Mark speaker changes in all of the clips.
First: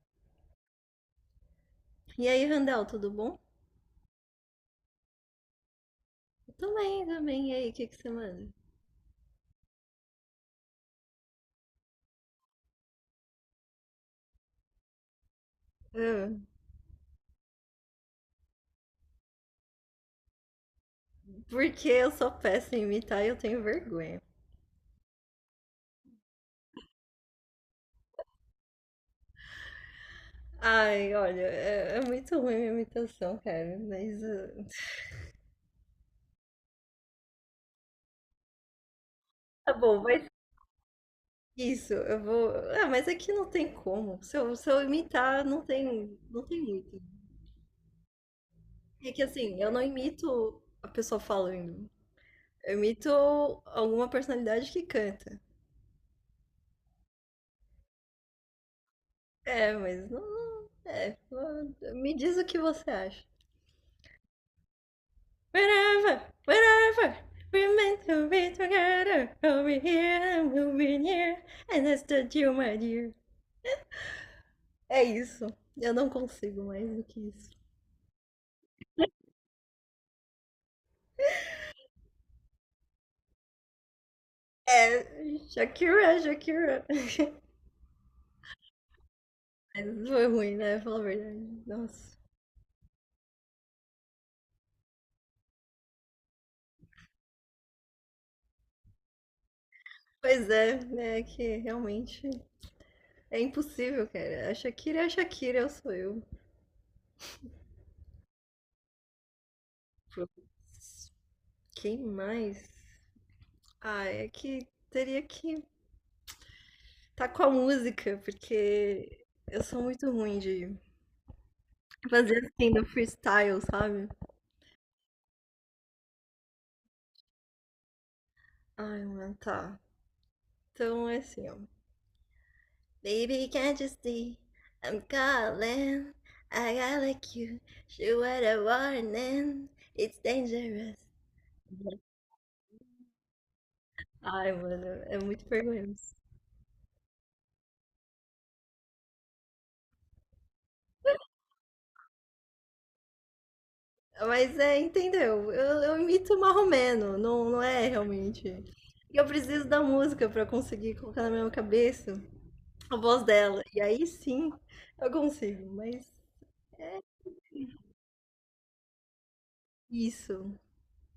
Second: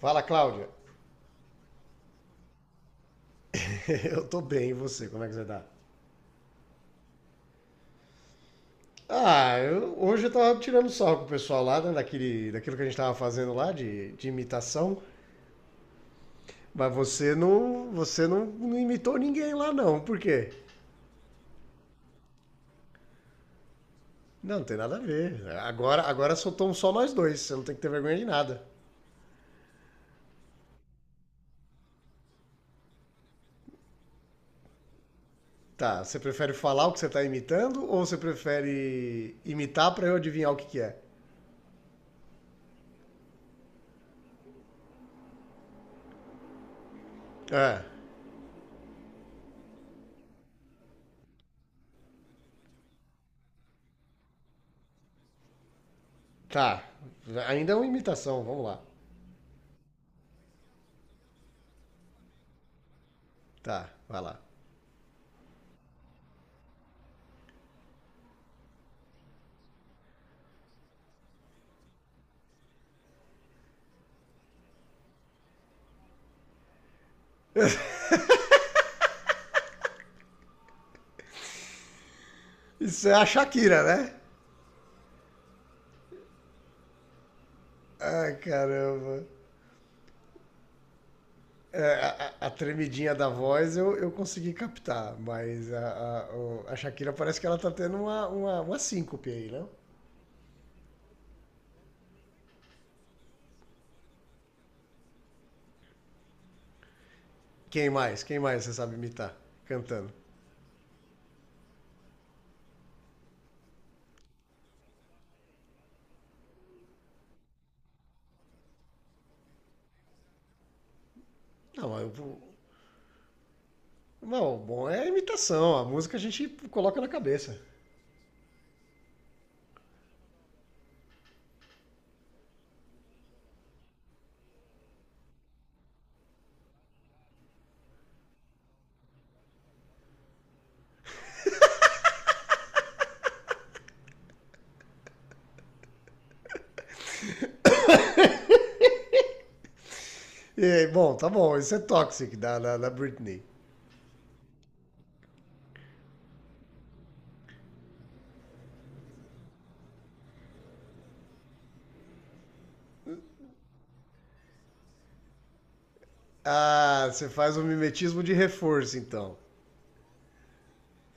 Speaker 1: Fala, Cláudia.
Speaker 2: E aí, Randall, tudo bom?
Speaker 1: Eu tô bem, e você? Como é que você tá?
Speaker 2: Eu também, também. E aí, o que que você manda?
Speaker 1: Ah, hoje eu tava tirando sarro com o pessoal lá, né, daquele, daquilo que a gente tava fazendo lá de imitação,
Speaker 2: Ah,
Speaker 1: mas você não imitou ninguém lá não, por quê?
Speaker 2: porque eu sou péssima em imitar e eu tenho vergonha.
Speaker 1: Não, não tem nada a ver. Agora soltamos só nós dois, você não tem que ter vergonha de nada.
Speaker 2: Ai, olha, é muito ruim minha imitação, cara. Mas ah,
Speaker 1: Tá, você prefere falar o que você tá imitando ou você prefere
Speaker 2: tá
Speaker 1: imitar
Speaker 2: bom,
Speaker 1: pra eu
Speaker 2: mas
Speaker 1: adivinhar o que que é?
Speaker 2: isso, eu vou. Ah, mas aqui não tem como. Se eu imitar, não tem, não tem muito.
Speaker 1: É,
Speaker 2: É que assim, eu não imito a pessoa falando. Eu imito alguma personalidade que canta.
Speaker 1: tá. Ainda é uma imitação, vamos lá.
Speaker 2: É, mas não. É, me diz o que você acha.
Speaker 1: Tá, vai lá.
Speaker 2: Wherever, wherever, we're meant to be together. We'll be here and we'll be near. And that's the deal, my dear. É isso. Eu não consigo mais do que isso.
Speaker 1: Isso é a Shakira, né?
Speaker 2: É. Shakira, Shakira.
Speaker 1: Ah, caramba.
Speaker 2: Mas foi ruim, né? Fala a verdade.
Speaker 1: É, a,
Speaker 2: Nossa.
Speaker 1: a- a tremidinha da voz eu consegui captar, mas a Shakira parece que ela tá tendo uma síncope aí, não?
Speaker 2: Pois é, né? É que realmente é impossível, cara. A Shakira é a Shakira, eu sou eu.
Speaker 1: Quem mais? Quem mais você sabe imitar cantando?
Speaker 2: Quem mais? Ah, é que teria que tá com a música, porque eu sou muito ruim de
Speaker 1: Não, eu,
Speaker 2: fazer assim no freestyle, sabe?
Speaker 1: não, Bom, é a imitação, a música a gente coloca na cabeça.
Speaker 2: Ai, mano, tá. Então é assim, ó. Baby, can't you see? I'm calling. I got like you. She what a warning. It's dangerous. Ai, mano, é muito vergonhoso.
Speaker 1: E aí, bom, tá bom, isso é Toxic da Britney.
Speaker 2: Mas é, entendeu? Eu imito marromeno, não, não é realmente. E eu preciso da música pra conseguir colocar na minha cabeça a voz dela. E aí sim eu consigo, mas
Speaker 1: Ah, você faz um mimetismo de reforço, então.
Speaker 2: isso.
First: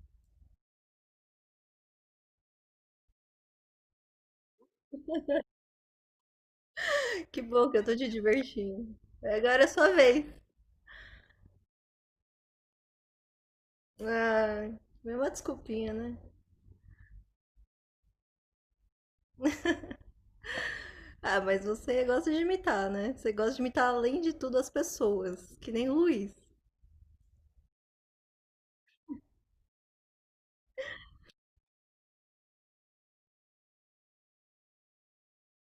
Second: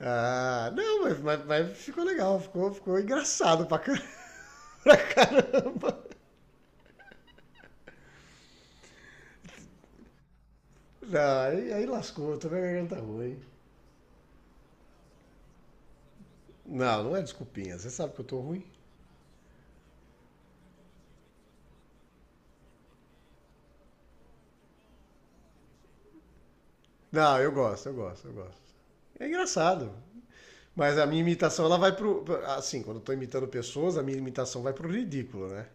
Speaker 1: Ah, não, mas ficou legal, ficou engraçado pra caramba.
Speaker 2: Que bom que eu tô te divertindo. Agora é sua vez.
Speaker 1: Não, aí lascou, tô com a garganta ruim.
Speaker 2: Ah, mesma desculpinha, né?
Speaker 1: Não, não é desculpinha, você sabe que eu tô ruim.
Speaker 2: Ah, mas você gosta de imitar, né? Você gosta de imitar, além de tudo, as pessoas. Que nem o Luiz.
Speaker 1: Não, eu gosto, eu gosto, eu gosto. É engraçado. Mas a minha imitação, ela vai pro. Assim, quando eu tô imitando pessoas, a minha imitação vai pro ridículo, né?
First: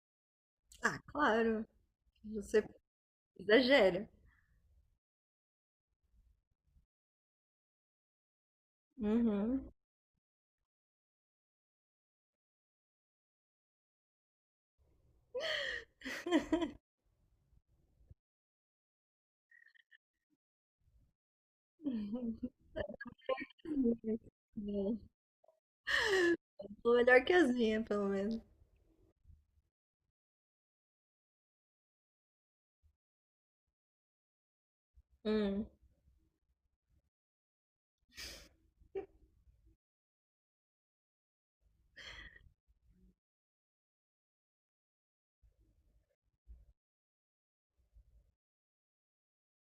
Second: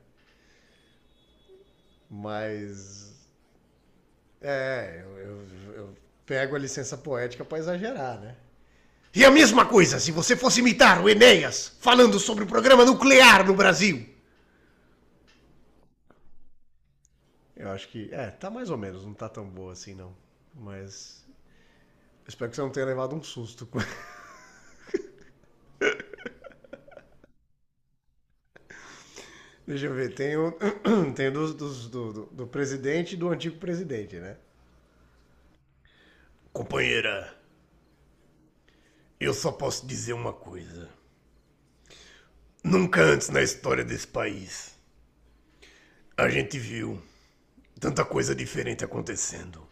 Speaker 2: Ah, claro. Você
Speaker 1: Mas.
Speaker 2: exagera.
Speaker 1: É, eu pego a licença poética pra exagerar, né? E a mesma
Speaker 2: Uhum.
Speaker 1: coisa se você fosse imitar o Enéas falando sobre o programa nuclear no Brasil. Eu acho que. É, tá mais ou menos, não tá tão boa assim, não. Mas. Eu espero que você não tenha levado um susto com.
Speaker 2: Bom, tô melhor que as minhas, pelo menos.
Speaker 1: Deixa eu ver, tem o, tem do presidente e do antigo presidente, né?
Speaker 2: Hum.
Speaker 1: Companheira, eu só posso dizer uma coisa. Nunca antes na história desse país a gente viu tanta coisa diferente acontecendo.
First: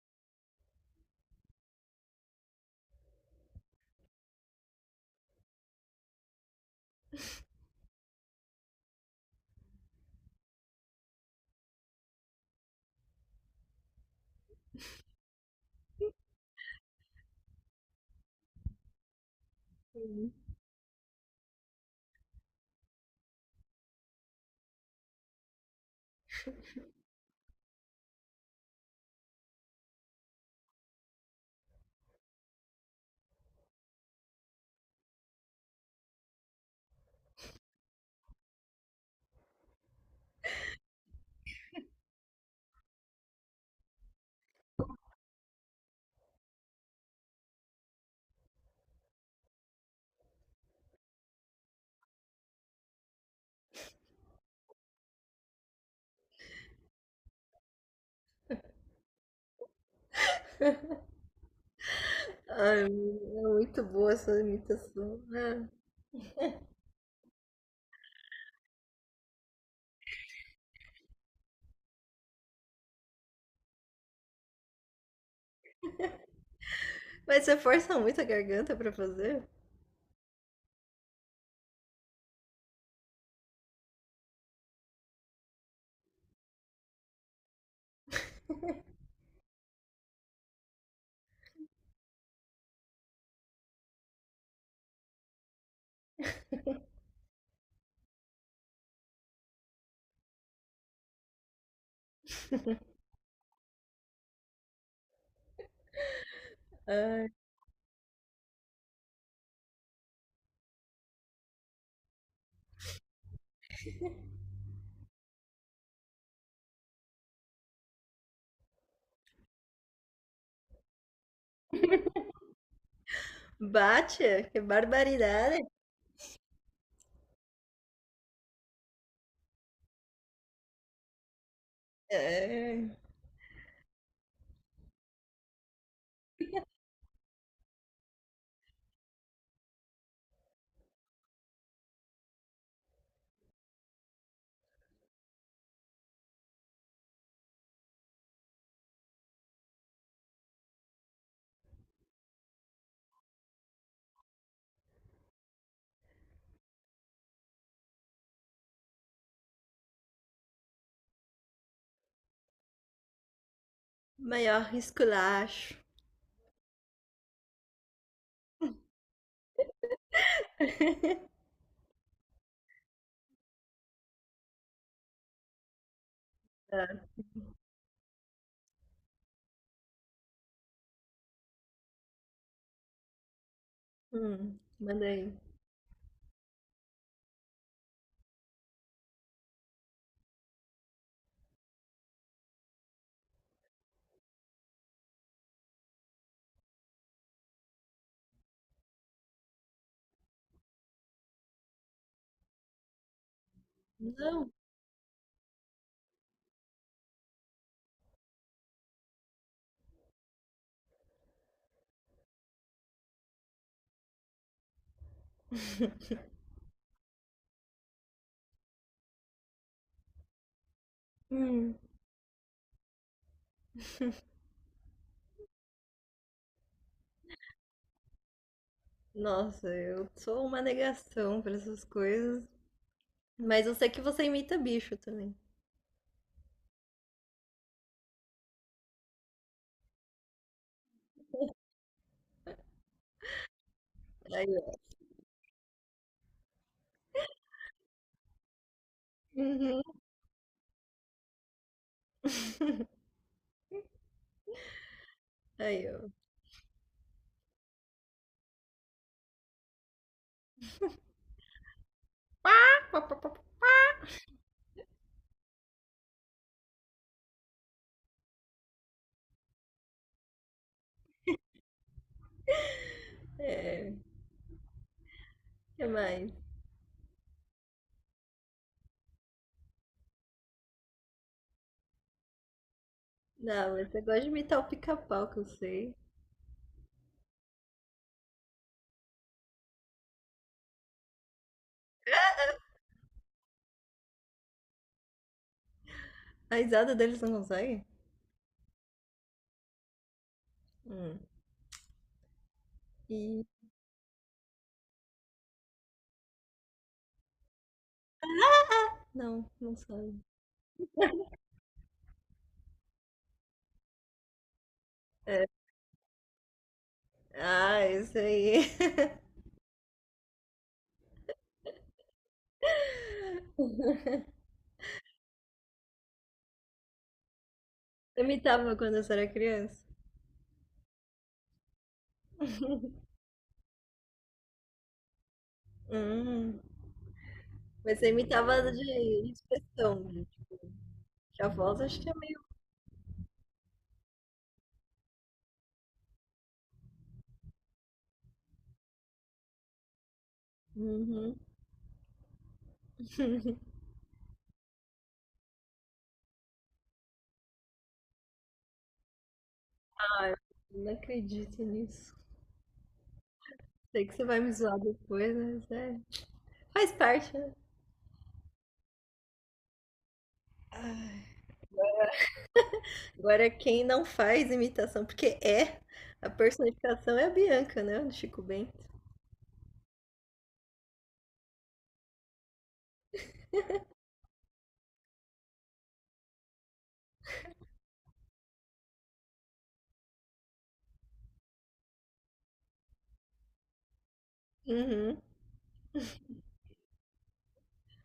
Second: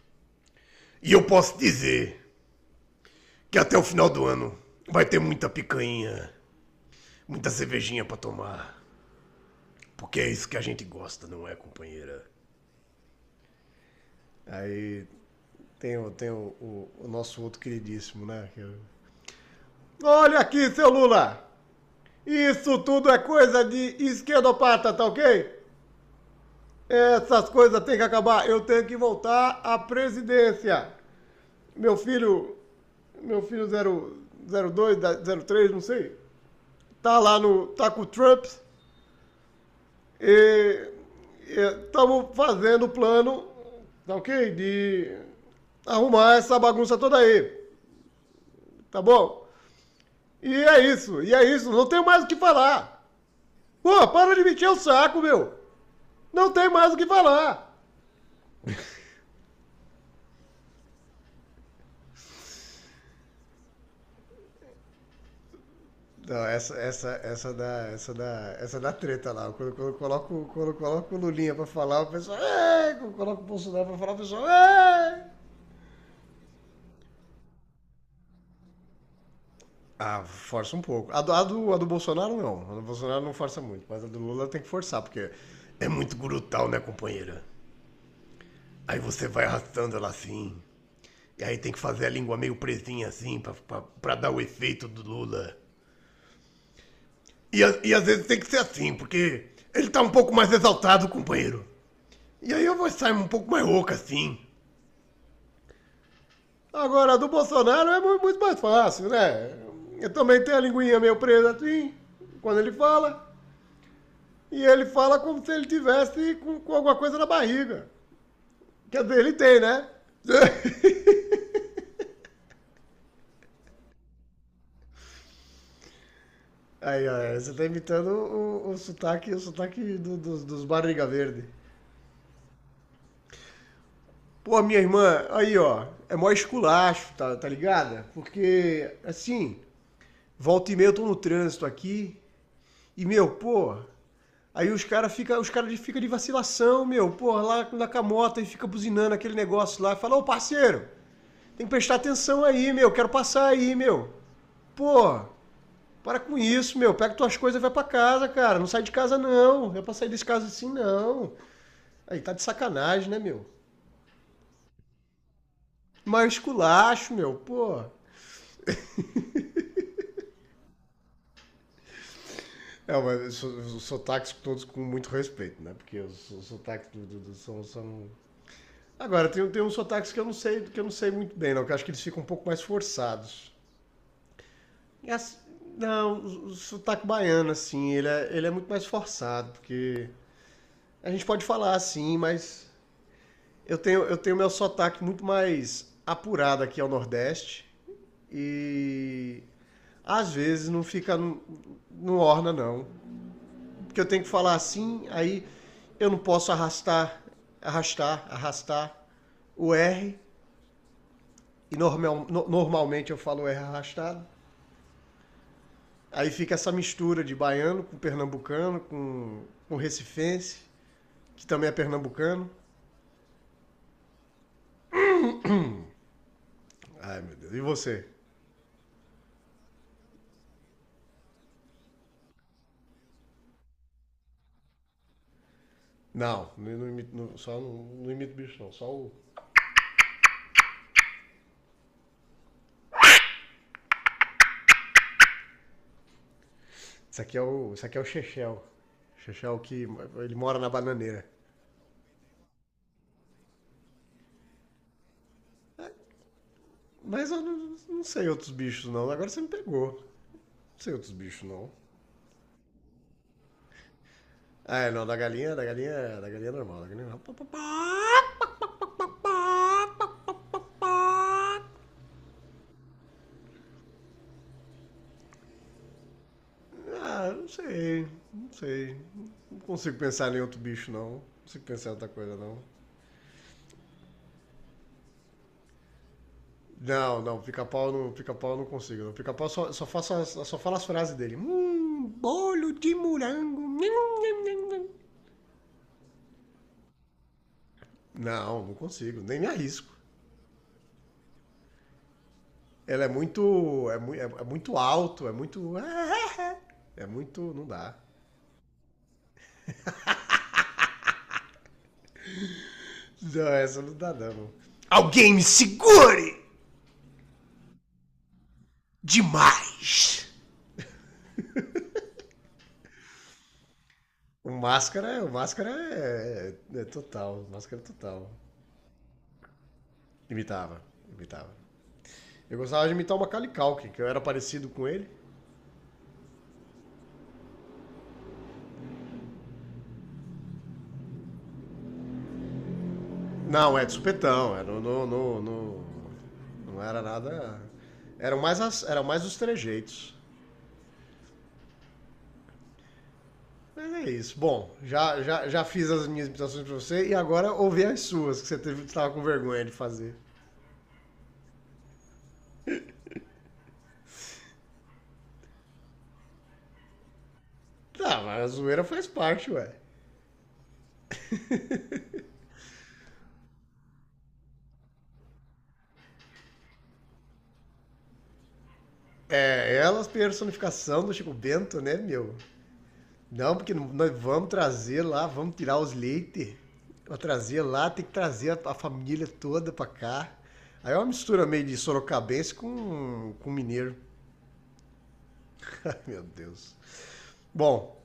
Speaker 1: E eu posso dizer que até o final do ano vai ter muita picanha, muita cervejinha pra tomar. Porque é isso que a gente gosta, não é, companheira? Aí tem o nosso outro queridíssimo, né?
Speaker 2: Hum.
Speaker 1: Olha aqui, seu Lula! Isso tudo é coisa de esquerdopata, tá ok? Essas coisas têm que acabar. Eu tenho que voltar à presidência. Meu filho, meu filho 02, 03, não sei, tá lá no, tá com o Trump e estamos fazendo o plano, tá ok? De arrumar essa bagunça toda aí, tá bom? E é isso, e é isso. Não tem mais o que falar. Pô, para de mentir o saco, meu. Não tem mais o que falar.
Speaker 2: Ai, é muito boa essa imitação. Ah.
Speaker 1: Não, essa da treta lá. Quando eu coloco o Lulinha pra falar, o pessoal. "É!" Quando eu coloco o Bolsonaro pra falar, o pessoal. "É!"
Speaker 2: Mas você força muito a garganta pra fazer?
Speaker 1: Ah, força um pouco. A do Bolsonaro não. A do Bolsonaro não força muito, mas a do Lula tem que forçar, porque é muito brutal, né, companheira? Aí você vai arrastando ela assim. E aí tem que fazer a língua meio presinha assim pra dar o efeito do Lula. E às vezes tem que ser assim, porque ele tá um pouco mais exaltado, companheiro. E aí eu vou sair um pouco mais rouca assim. Agora, a do
Speaker 2: Ai.
Speaker 1: Bolsonaro é muito mais fácil, né? Eu também tenho a linguinha meio presa assim, quando ele fala. E ele fala como se ele tivesse com alguma coisa na barriga. Quer dizer, ele tem, né?
Speaker 2: Bate, que barbaridade.
Speaker 1: Aí, ó, você tá imitando o sotaque dos barriga verde.
Speaker 2: É.
Speaker 1: Pô, minha irmã, aí, ó, é mó esculacho, tá ligada? Porque, assim, volta e meia eu tô no trânsito aqui. E, meu, pô, aí os cara fica de vacilação, meu, pô, lá na camota e fica buzinando aquele negócio lá. Fala, ô parceiro, tem que prestar atenção aí, meu, quero passar aí, meu. Pô, para com isso, meu, pega tuas coisas e vai pra casa, cara. Não sai de casa, não. Não é pra sair desse caso assim, não. Aí tá de sacanagem, né, meu?
Speaker 2: Maior esculacho.
Speaker 1: Mas esculacho, meu, pô. É, mas os sotaques todos com muito respeito, né? Porque os sotaques
Speaker 2: Tá.
Speaker 1: são. Agora, tem uns sotaques que eu não sei, muito bem, não, que eu acho que eles ficam um pouco mais forçados.
Speaker 2: Manda
Speaker 1: E
Speaker 2: aí.
Speaker 1: as- não, o sotaque baiano, assim, ele é muito mais forçado, porque a gente pode falar assim, mas eu tenho meu sotaque muito mais apurado aqui ao Nordeste e às vezes não fica, não orna, não. Porque eu tenho que
Speaker 2: Não.
Speaker 1: falar assim, aí eu não posso arrastar, arrastar, arrastar o R e normal, normalmente eu falo R arrastado. Aí fica essa mistura de baiano com pernambucano, com recifense, que também é
Speaker 2: Hum.
Speaker 1: pernambucano. Ai, meu Deus. E você?
Speaker 2: Nossa, eu sou uma negação para essas coisas. Mas eu sei que você imita bicho também.
Speaker 1: Não, não, não imito, não- só não, não imito bicho, não. Só o...
Speaker 2: Aí, ó.
Speaker 1: Isso aqui é o Chechel. Chechel
Speaker 2: Uhum.
Speaker 1: que ele mora na bananeira.
Speaker 2: Aí,
Speaker 1: É,
Speaker 2: ó.
Speaker 1: mas eu não sei outros bichos, não. Agora você me pegou. Não sei outros bichos, não. Ah, é, não. Da galinha é normal. Da galinha é normal.
Speaker 2: É. O que mais?
Speaker 1: Ah, não sei. Não sei. Não consigo pensar em outro bicho, não. Não consigo pensar em outra coisa, não.
Speaker 2: Não, mas você gosta de imitar o pica-pau, que eu sei.
Speaker 1: Não, não, pica-pau eu não consigo. Não. Pica-pau só fala as frases dele. Bolo de morango. Nham, nham, nham, nham."
Speaker 2: A risada deles não consegue?
Speaker 1: Não, não consigo, nem me arrisco.
Speaker 2: Hum.
Speaker 1: Ela é
Speaker 2: E.
Speaker 1: muito. É, é muito alto, é muito. É muito. Não dá.
Speaker 2: Não, não sabe.
Speaker 1: Não, essa não dá, não. Alguém me
Speaker 2: É.
Speaker 1: segure!
Speaker 2: Ah, isso aí.
Speaker 1: Demais! O Máscara é total, o Máscara é
Speaker 2: Eu
Speaker 1: total.
Speaker 2: imitava quando eu era criança.
Speaker 1: Imitava, imitava. Eu gostava de imitar o Macaulay Culkin, que eu era parecido com ele.
Speaker 2: Hum. Mas você imitava de expressão, gente. Que a voz acho que é meio.
Speaker 1: Não, é de supetão, não era nada... Eram mais, eram mais os trejeitos.
Speaker 2: Uhum.
Speaker 1: Mas é isso. Bom, já fiz as minhas imitações pra você e agora ouvi as suas, que você estava com vergonha de fazer.
Speaker 2: Ai, eu não acredito nisso. Sei que você vai me zoar depois, mas é. Faz parte, né?
Speaker 1: Tá, mas a zoeira faz parte, ué.
Speaker 2: Agora, quem não faz imitação, porque é, a personificação é a Bianca, né? Do Chico Bento.
Speaker 1: É, ela a personificação do Chico Bento, né, meu? Não, porque nós vamos trazer lá, vamos tirar os leites, vamos trazer lá, tem que trazer a família toda pra cá. Aí é uma mistura meio de sorocabense com mineiro.
Speaker 2: Uhum.
Speaker 1: Ai, meu Deus. Bom,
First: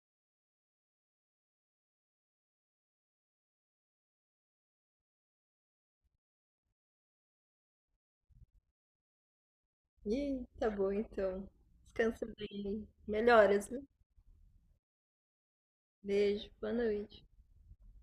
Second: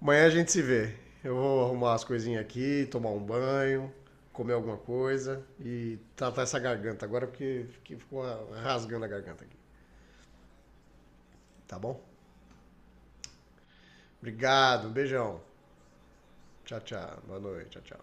Speaker 1: amanhã a gente se vê. Eu vou arrumar as coisinhas aqui, tomar um banho, comer alguma coisa e tratar essa garganta agora, porque ficou rasgando a garganta aqui,
Speaker 2: E tá bom, então.
Speaker 1: tá bom?
Speaker 2: Descansa bem. Melhoras, viu?
Speaker 1: Obrigado, um beijão.
Speaker 2: Beijo, boa
Speaker 1: Tchau, tchau.
Speaker 2: noite.
Speaker 1: Boa noite, tchau, tchau.